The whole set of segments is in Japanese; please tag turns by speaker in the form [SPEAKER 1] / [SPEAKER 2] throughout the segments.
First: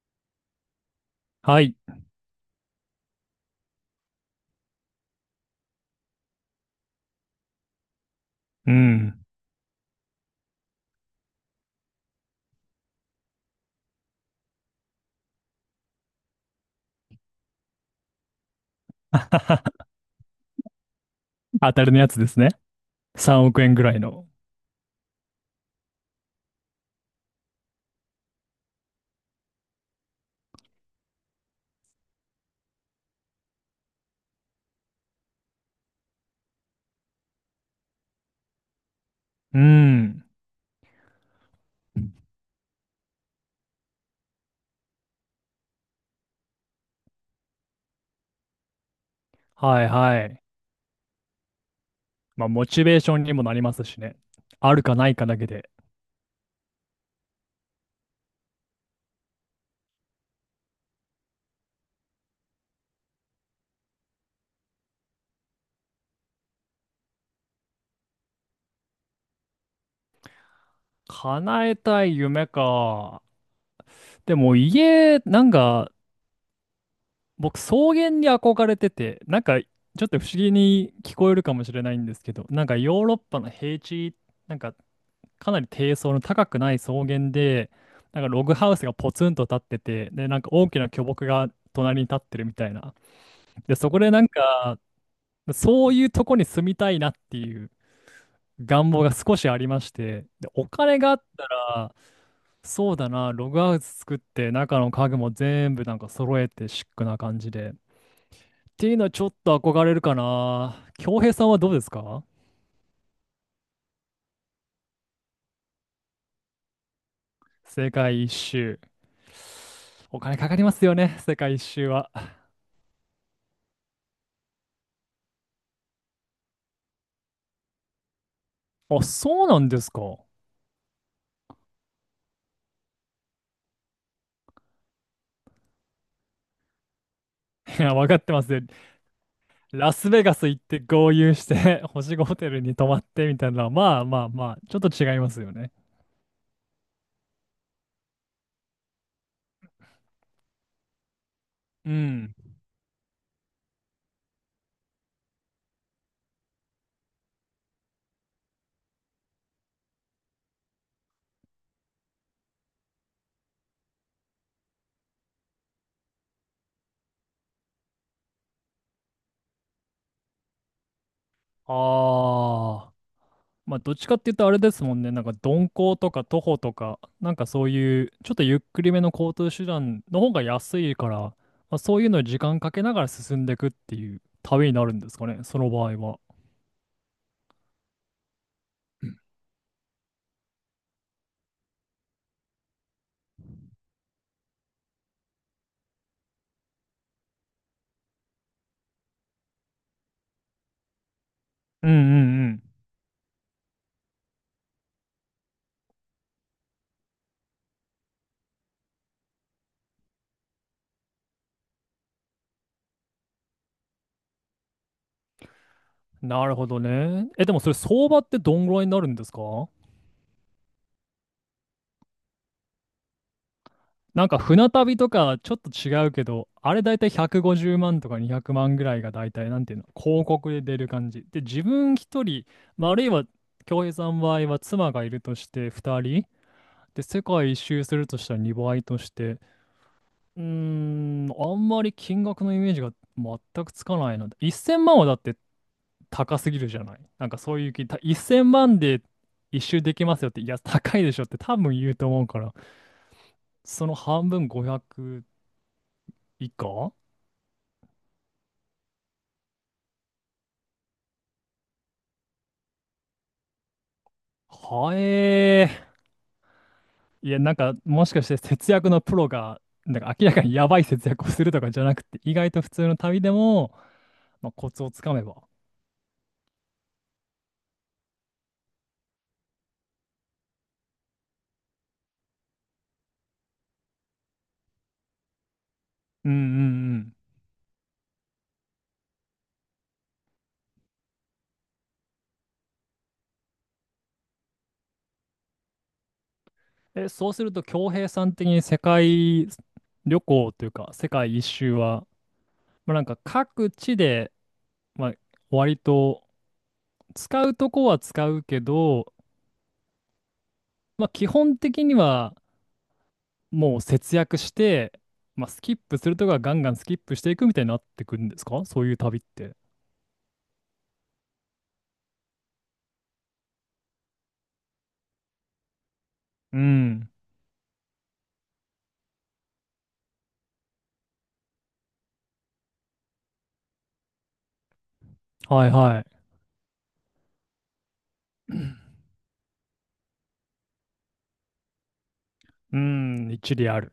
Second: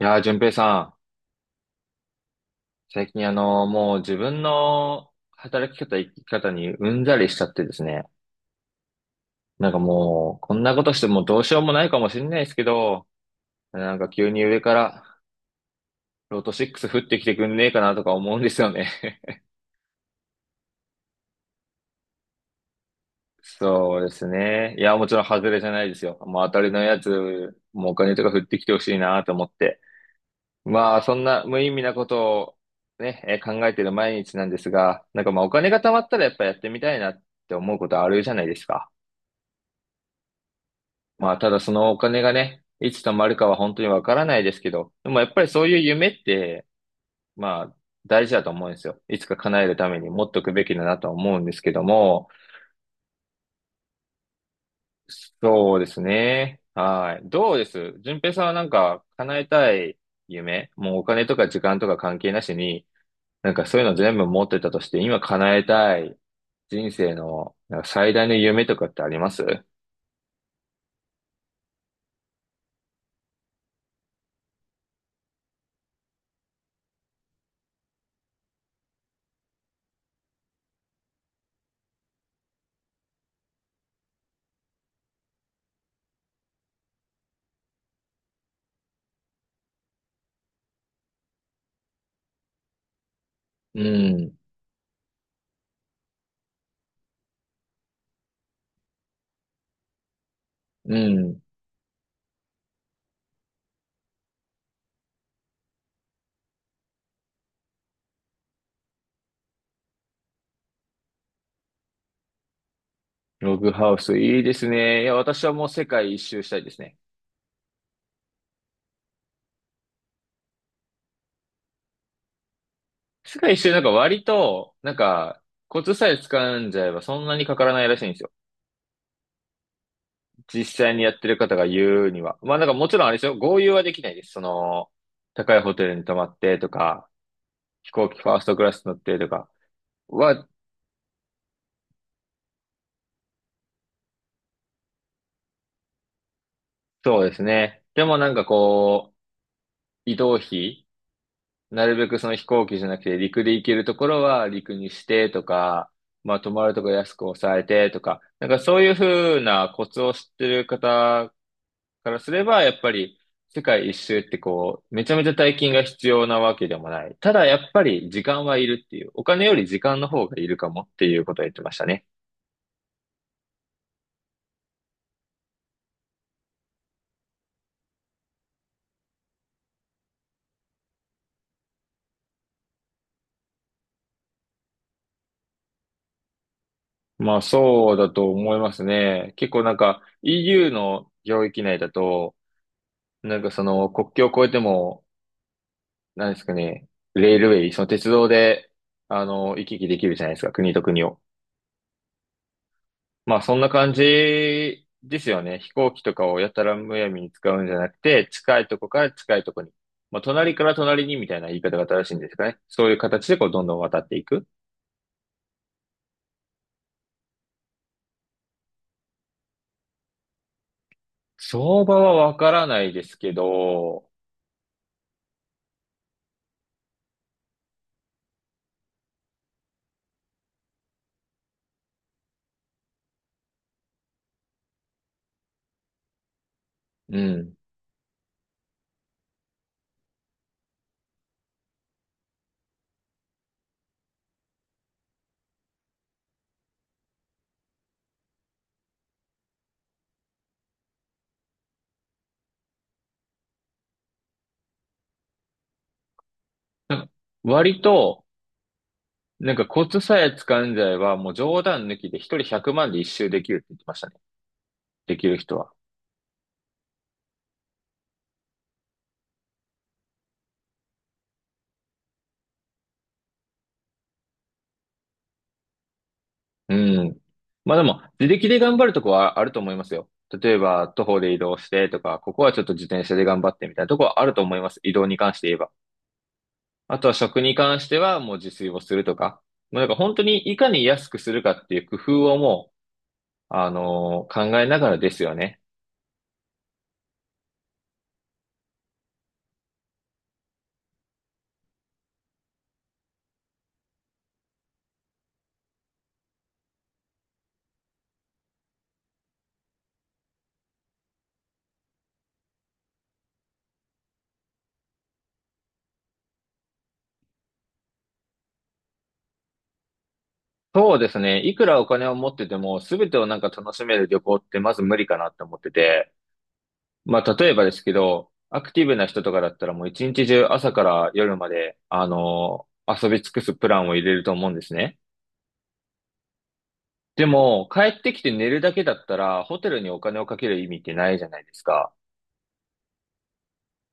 [SPEAKER 1] いやー、淳平さ
[SPEAKER 2] はい。
[SPEAKER 1] ん、最近もう自分の働き方、生き方にうんざりしちゃってですね。
[SPEAKER 2] うん。
[SPEAKER 1] なんかもう、こんなことしてもうどうしようもないかもしれないですけど、なんか急に上から、ロト6降ってきてくんねえかなとか思うんですよね。
[SPEAKER 2] 当たりのやつですね。3億円ぐら
[SPEAKER 1] そ
[SPEAKER 2] い
[SPEAKER 1] うで
[SPEAKER 2] の。
[SPEAKER 1] すね。いや、もちろん外れじゃないですよ。もう当たりのやつ、もうお金とか降ってきてほしいなと思って。まあ、そんな無意味なことをね、考えてる毎日なんですが、なんかまあお金が貯まったらやっぱやってみたいなって思うことあるじゃないですか。
[SPEAKER 2] うん。
[SPEAKER 1] まあ、ただそのお金がね、いつ貯まるかは本当にわからないですけど、でもやっぱりそういう夢って、まあ、大事だと思うんですよ。いつか叶える
[SPEAKER 2] はい
[SPEAKER 1] ために
[SPEAKER 2] は
[SPEAKER 1] 持っと
[SPEAKER 2] い。
[SPEAKER 1] くべきだなとは思うんですけども、
[SPEAKER 2] まあ、モチベーションにもなりますしね。あるかないかだけで。
[SPEAKER 1] そうですね。はい。どうです順平さんはなんか叶えたい夢、もうお金とか時間とか関係なしに、なんかそういうの全部持ってたとして、今叶えたい人生のなんか最大の夢とかってあります？
[SPEAKER 2] 叶えたい夢か。でも家、なんか、僕、草原に憧れてて、なんか、ちょっと不思議に聞こえるかもしれないんですけど、なんかヨーロッパの平地、なんか、かなり低層の高くない草原で、なんかログハウスがポツンと立ってて、で、なんか大きな巨木が隣に立ってるみたいな。で、
[SPEAKER 1] う
[SPEAKER 2] そこでなん
[SPEAKER 1] ん。
[SPEAKER 2] か、そういうとこに住みたいなっていう願望が少しありまして、で、お
[SPEAKER 1] う
[SPEAKER 2] 金があっ
[SPEAKER 1] ん。
[SPEAKER 2] たら、そうだな、ログハウス作って、中の家具も全部なんか揃えてシックな感じで。っていうのはちょっと憧れるかな。恭平さんはどうですか？
[SPEAKER 1] ログハウス、いいですね。いや、私はもう世界一周したいですね。
[SPEAKER 2] 世界一周。お金かかりますよね、世界一周は。
[SPEAKER 1] 世界一周なんか割と、なんか、コツさえ掴んじゃえばそんなにかからないらしいんですよ。
[SPEAKER 2] あ、そうなんですか？
[SPEAKER 1] 実際にやってる方が言うには。まあなんかもちろんあれですよ。豪遊はできないです。高いホテルに泊まってとか、
[SPEAKER 2] い
[SPEAKER 1] 飛
[SPEAKER 2] や、わ
[SPEAKER 1] 行
[SPEAKER 2] か
[SPEAKER 1] 機
[SPEAKER 2] っ
[SPEAKER 1] フ
[SPEAKER 2] て
[SPEAKER 1] ァー
[SPEAKER 2] ま
[SPEAKER 1] ス
[SPEAKER 2] す
[SPEAKER 1] ト
[SPEAKER 2] よ。
[SPEAKER 1] クラス乗ってとか
[SPEAKER 2] ラスベガ
[SPEAKER 1] は、
[SPEAKER 2] ス行って豪遊して 星5ホテルに泊まってみたいなのは、まあまあまあ、ちょっと違いますよね。
[SPEAKER 1] そうですね。でもなんかこう、移動費な
[SPEAKER 2] う
[SPEAKER 1] るべく
[SPEAKER 2] ん。
[SPEAKER 1] 飛行機じゃなくて陸で行けるところは陸にしてとか、まあ泊まるとこ安く抑えてとか、なんかそういうふうなコツを知ってる方からすれば、やっぱり世界一周ってこう、めちゃめちゃ大金が必要なわけでもない。ただやっぱり時間はいるっていう、お金より時間の方がいるかもっていうことを言ってましたね。
[SPEAKER 2] ああ。まあ、どっちかって言うとあれですもんね。なんか鈍行とか徒歩とか、なんかそういう、ちょっとゆっくりめの交通手段の方が安いから、まあ、そういうのに時間かけながら進んでいくっていう旅になるんですかね、その場合は。
[SPEAKER 1] まあそうだと思いますね。結構なんか EU の領域内だと、なんかその国境を越えてもなんですかね、レールウェイ、その鉄道で、行き来できるじゃないですか、国と国を。
[SPEAKER 2] うんうん
[SPEAKER 1] まあ、そんな感じですよね。飛行機とかをやたらむやみに使うんじゃなくて、近いとこから近いとこに。まあ、隣から隣にみたいな言い方が正しいんですかね。そういう形でこう、どんどん渡っていく。
[SPEAKER 2] うん。なるほどね。え、でもそれ相場ってどんぐらいになるんですか？
[SPEAKER 1] 相場はわからないですけど、
[SPEAKER 2] なんか船旅とかちょっと違うけど、あれだいたい150万とか200万ぐらいがだいたいなんていうの、広告で出る感じ。で、自分一人、まあ、あるいは恭平さんの場合は妻がいるとして2人、で、
[SPEAKER 1] う
[SPEAKER 2] 世界
[SPEAKER 1] ん。
[SPEAKER 2] 一周するとしたら2倍として、うーん、あんまり金額のイメージが全くつかないので、1000万はだって高すぎるじゃない。なんかそういう気、1000万で一周できますよって、いや、高いでしょって多分言うと思うから、その半分500以下
[SPEAKER 1] 割と、なんかコツさえ掴んじゃえば、もう冗談抜きで一人100万で一周できるって言ってましたね。
[SPEAKER 2] は
[SPEAKER 1] できる人
[SPEAKER 2] え
[SPEAKER 1] は。
[SPEAKER 2] ー。いや、なんか、もしかして節約のプロが、なんか明らかにやばい節約をするとかじゃなくて、意外と普通の旅でも、まあ、コツをつかめば。
[SPEAKER 1] うん。まあでも、自力で頑張るとこはあると思いますよ。例えば、徒歩で移動してとか、ここはちょっと自転車で頑張ってみたいなとこはあると思います。移動に関して言えば。
[SPEAKER 2] うんう
[SPEAKER 1] あとは
[SPEAKER 2] ん
[SPEAKER 1] 食に関してはもう自炊をするとか。もうなんか本当にいかに安くするかっていう工夫をもう、考えながらですよね。
[SPEAKER 2] うん。え、そうすると、恭平さん的に世界旅行というか、世界一周は、まあ、なんか各地で、まあ、割と使うとこは使うけど、まあ、基本的にはもう節約して、まあ、スキップするとこはガンガンスキップしていくみたいになってくるんですか？そういう旅って。
[SPEAKER 1] そうですね。いくらお金を持ってても、すべてをなんか楽しめる旅行ってまず無理かなって思ってて。
[SPEAKER 2] うん。
[SPEAKER 1] まあ、例えばですけど、アクティブな人とかだったらもう一日中朝から夜まで、遊び尽くすプランを入れると思うんですね。
[SPEAKER 2] はいはい。
[SPEAKER 1] でも、帰ってきて寝るだけだったら、ホテルにお金をかける意味ってないじゃないですか。
[SPEAKER 2] うん、一理ある。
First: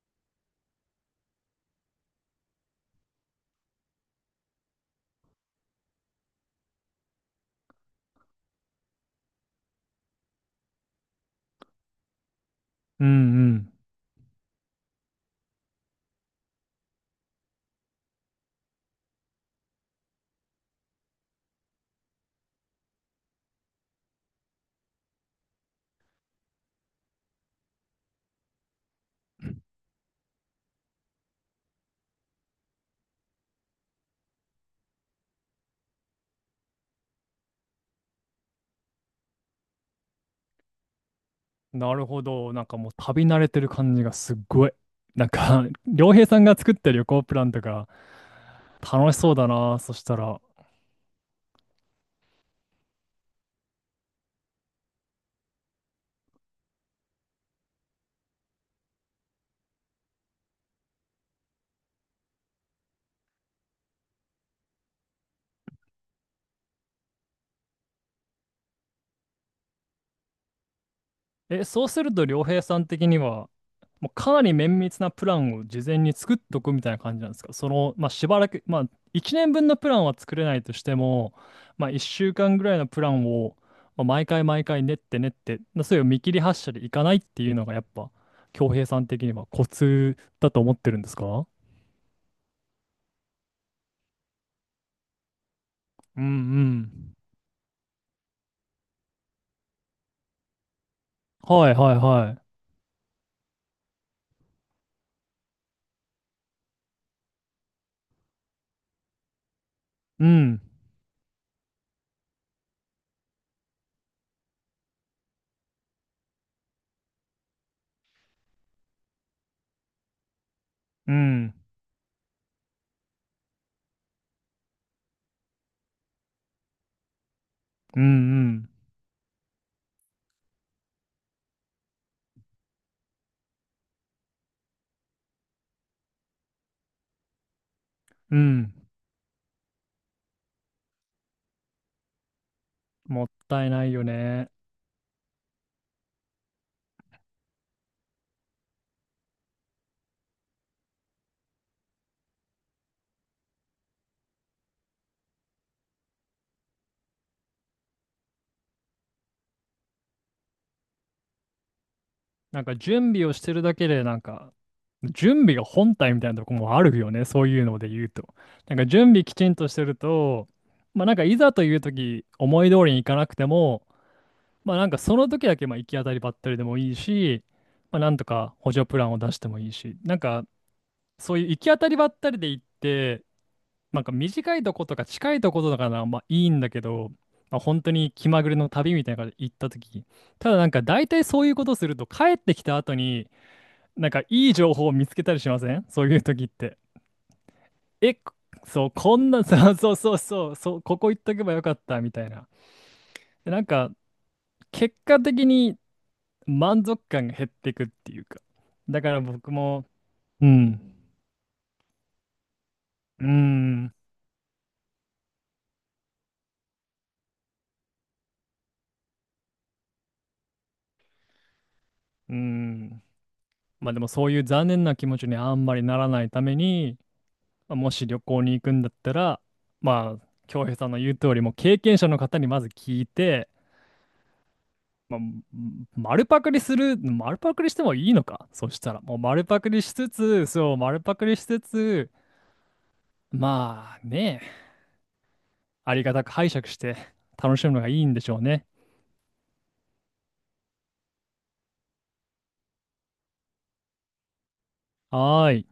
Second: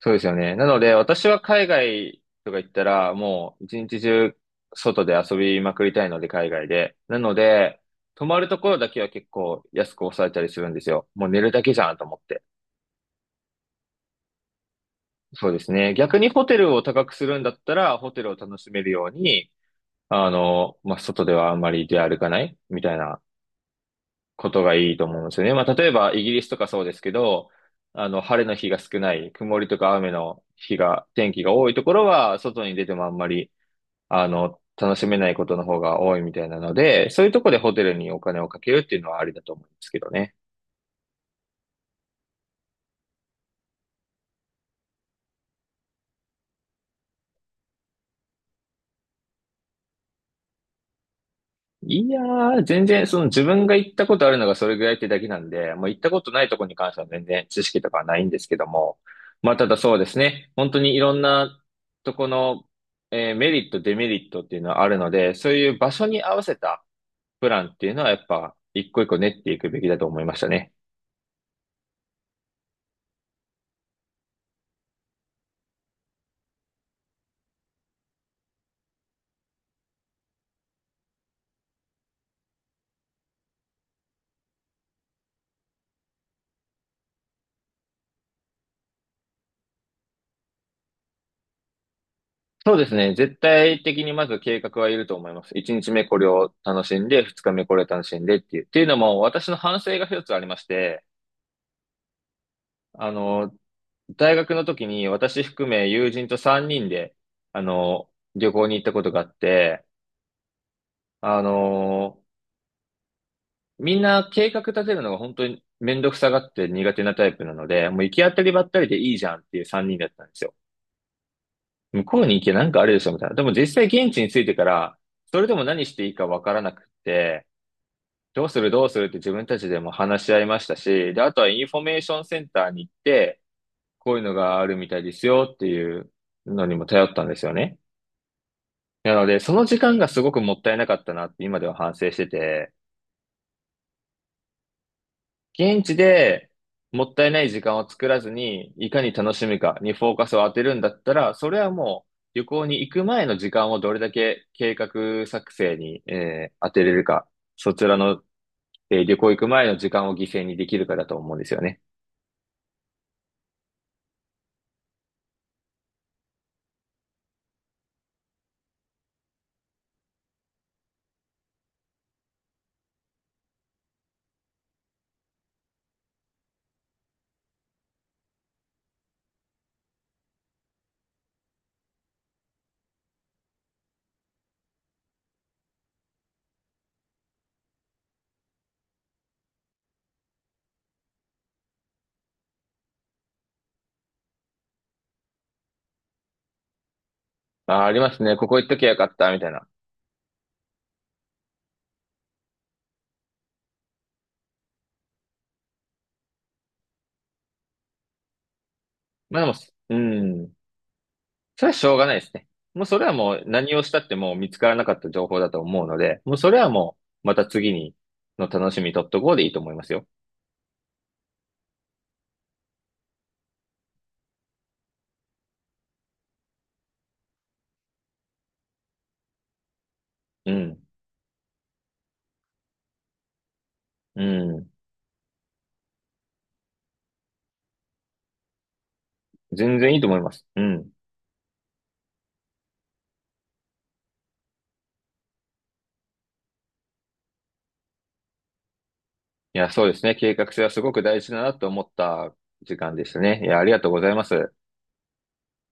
[SPEAKER 1] そうですよね。なので、私は海外とか行ったら、もう一日中外で遊びまくりたいので、海外で。なので、泊まるところだけは結構安く抑えたりするんですよ。もう寝るだけじゃんと思って。
[SPEAKER 2] うん
[SPEAKER 1] そうですね。逆にホテルを高くするんだったら、ホテルを楽しめるように、まあ、外ではあんまり出歩かないみたいなことがいいと思うんですよね。まあ、例えばイギリスとかそうですけど、晴れの日が少ない、曇りとか雨の日が、天気が多いところは、外に出てもあんまり、楽しめないことの方が多いみたいなので、そういうところでホテルにお金をかけるっていうのはありだと思うんですけどね。
[SPEAKER 2] うん。なるほど。なんかもう旅慣れてる感じがすっごい。なんか、良平さんが作った旅行プランとか楽しそうだな。そしたら。
[SPEAKER 1] いやー、全然、自分が行ったことあるのがそれぐらいってだけなんで、もう行ったことないとこに関しては全然知識とかはないんですけども、まあただそうですね、本当にいろんなとこの、メリット、デメリットっていうのはあるので、そういう場所に合わせたプランっていうのはやっぱ一個一個練っていくべきだと思いましたね。
[SPEAKER 2] え、そうすると良平さん的には、もうかなり綿密なプランを事前に作っとくみたいな感じなんですか？その、まあ、しばらく、まあ、1年分のプランは作れないとしても、まあ、1週間ぐらいのプランを、まあ、毎回毎回練って練って、まあそういう見切り発車でいかないっていうのがやっぱ、恭平さん的にはコツだと思ってるんですか？
[SPEAKER 1] そうですね。絶対的にまず計画はいると思います。1日目こ
[SPEAKER 2] うん
[SPEAKER 1] れ
[SPEAKER 2] う
[SPEAKER 1] を楽しん
[SPEAKER 2] ん。
[SPEAKER 1] で、2日目これを楽しんでっていう。っていうのも私の反省が一つありまして、
[SPEAKER 2] はいはいはい。
[SPEAKER 1] あの、大学の時に私含め友人と3人で、あの、旅行に行ったことがあって、
[SPEAKER 2] うん、
[SPEAKER 1] あの、みんな計画立てるのが本当にめんどくさがって苦手なタイプなので、もう行き当たりばったりでいいじゃんっていう3人だったんですよ。
[SPEAKER 2] うん、
[SPEAKER 1] 向こうに行けなんかあるでしょみたいな。でも実際現地に着いてから、それでも何していいかわからなくって、
[SPEAKER 2] うん、う
[SPEAKER 1] どうする
[SPEAKER 2] ん、
[SPEAKER 1] どうするって自分たちでも話し合いましたし、で、あとはインフォメーションセンターに行って、こういうのがあるみたいですよっていうのにも頼ったんですよね。
[SPEAKER 2] うん。
[SPEAKER 1] なので、その時間がすごくもったいなかったなって今では反省してて、
[SPEAKER 2] もったいないよね。
[SPEAKER 1] 現地でもったいない時間を作らずに、いかに楽しむかにフォーカスを当てるんだったら、それはもう旅行に行く前の時間をどれだけ計画作成に、当てれるか、そちらの、旅行行く前の時間を犠牲にできるかだと思うんですよね。
[SPEAKER 2] なんか準備をしてるだけでなんか準備が本体みたいなとこもあるよね、そういうので言うと。なんか準備きちんとしてると、まあなんかいざという時思い通りにいかなくても、まあなんかその時だけまあ行き当たりばったりでもいいし、まあなんとか補助プランを出してもいいし、なんかそういう行き当たりばったりで行って、なんか短いとことか近いとことかならまあいいんだけど、まあ、本当に気まぐれの旅みたいなので行った時、ただなんか大体そういうことすると帰ってきた後に、なんかいい情報を見つけたりしませんそういう時って？
[SPEAKER 1] あー、ありま
[SPEAKER 2] え、
[SPEAKER 1] すね。ここ行っとき
[SPEAKER 2] そ
[SPEAKER 1] ゃ
[SPEAKER 2] う、
[SPEAKER 1] よかっ
[SPEAKER 2] こん
[SPEAKER 1] た、み
[SPEAKER 2] な、
[SPEAKER 1] たいな。
[SPEAKER 2] そうそうそうそう、そうここ行っとけばよかったみたいな。でなんか結果的に満足感が減っていくっていうか。だから
[SPEAKER 1] まあ
[SPEAKER 2] 僕
[SPEAKER 1] でも、
[SPEAKER 2] も、
[SPEAKER 1] う
[SPEAKER 2] う
[SPEAKER 1] ん。
[SPEAKER 2] ん、
[SPEAKER 1] それはしょうがないですね。もうそれは
[SPEAKER 2] う
[SPEAKER 1] もう何をし
[SPEAKER 2] ん、
[SPEAKER 1] たってもう見つからなかった情報だと思うので、もうそれはもうまた次にの楽しみ取っとこうでいいと思いますよ。
[SPEAKER 2] うん。まあでもそういう残念な気持ちにあんまりならないために、まあもし旅行に行くんだったら、まあ、
[SPEAKER 1] う
[SPEAKER 2] 京平
[SPEAKER 1] ん。
[SPEAKER 2] さんの言う通り、もう経験者の方にまず聞いて、
[SPEAKER 1] うん。
[SPEAKER 2] まあ、丸パクリする、丸パクリしてもいいのか、そしたら、もう丸パク
[SPEAKER 1] 全
[SPEAKER 2] リし
[SPEAKER 1] 然いいと
[SPEAKER 2] つ
[SPEAKER 1] 思います。
[SPEAKER 2] つ、
[SPEAKER 1] う
[SPEAKER 2] そう、
[SPEAKER 1] ん。
[SPEAKER 2] 丸パクリしつつ、まあね、ありがたく拝借して楽しむのがいいんでしょうね。
[SPEAKER 1] いや、そうですね。計画性はすごく大事だなと思った時間でしたね。いや、ありがとうございます。
[SPEAKER 2] はーい。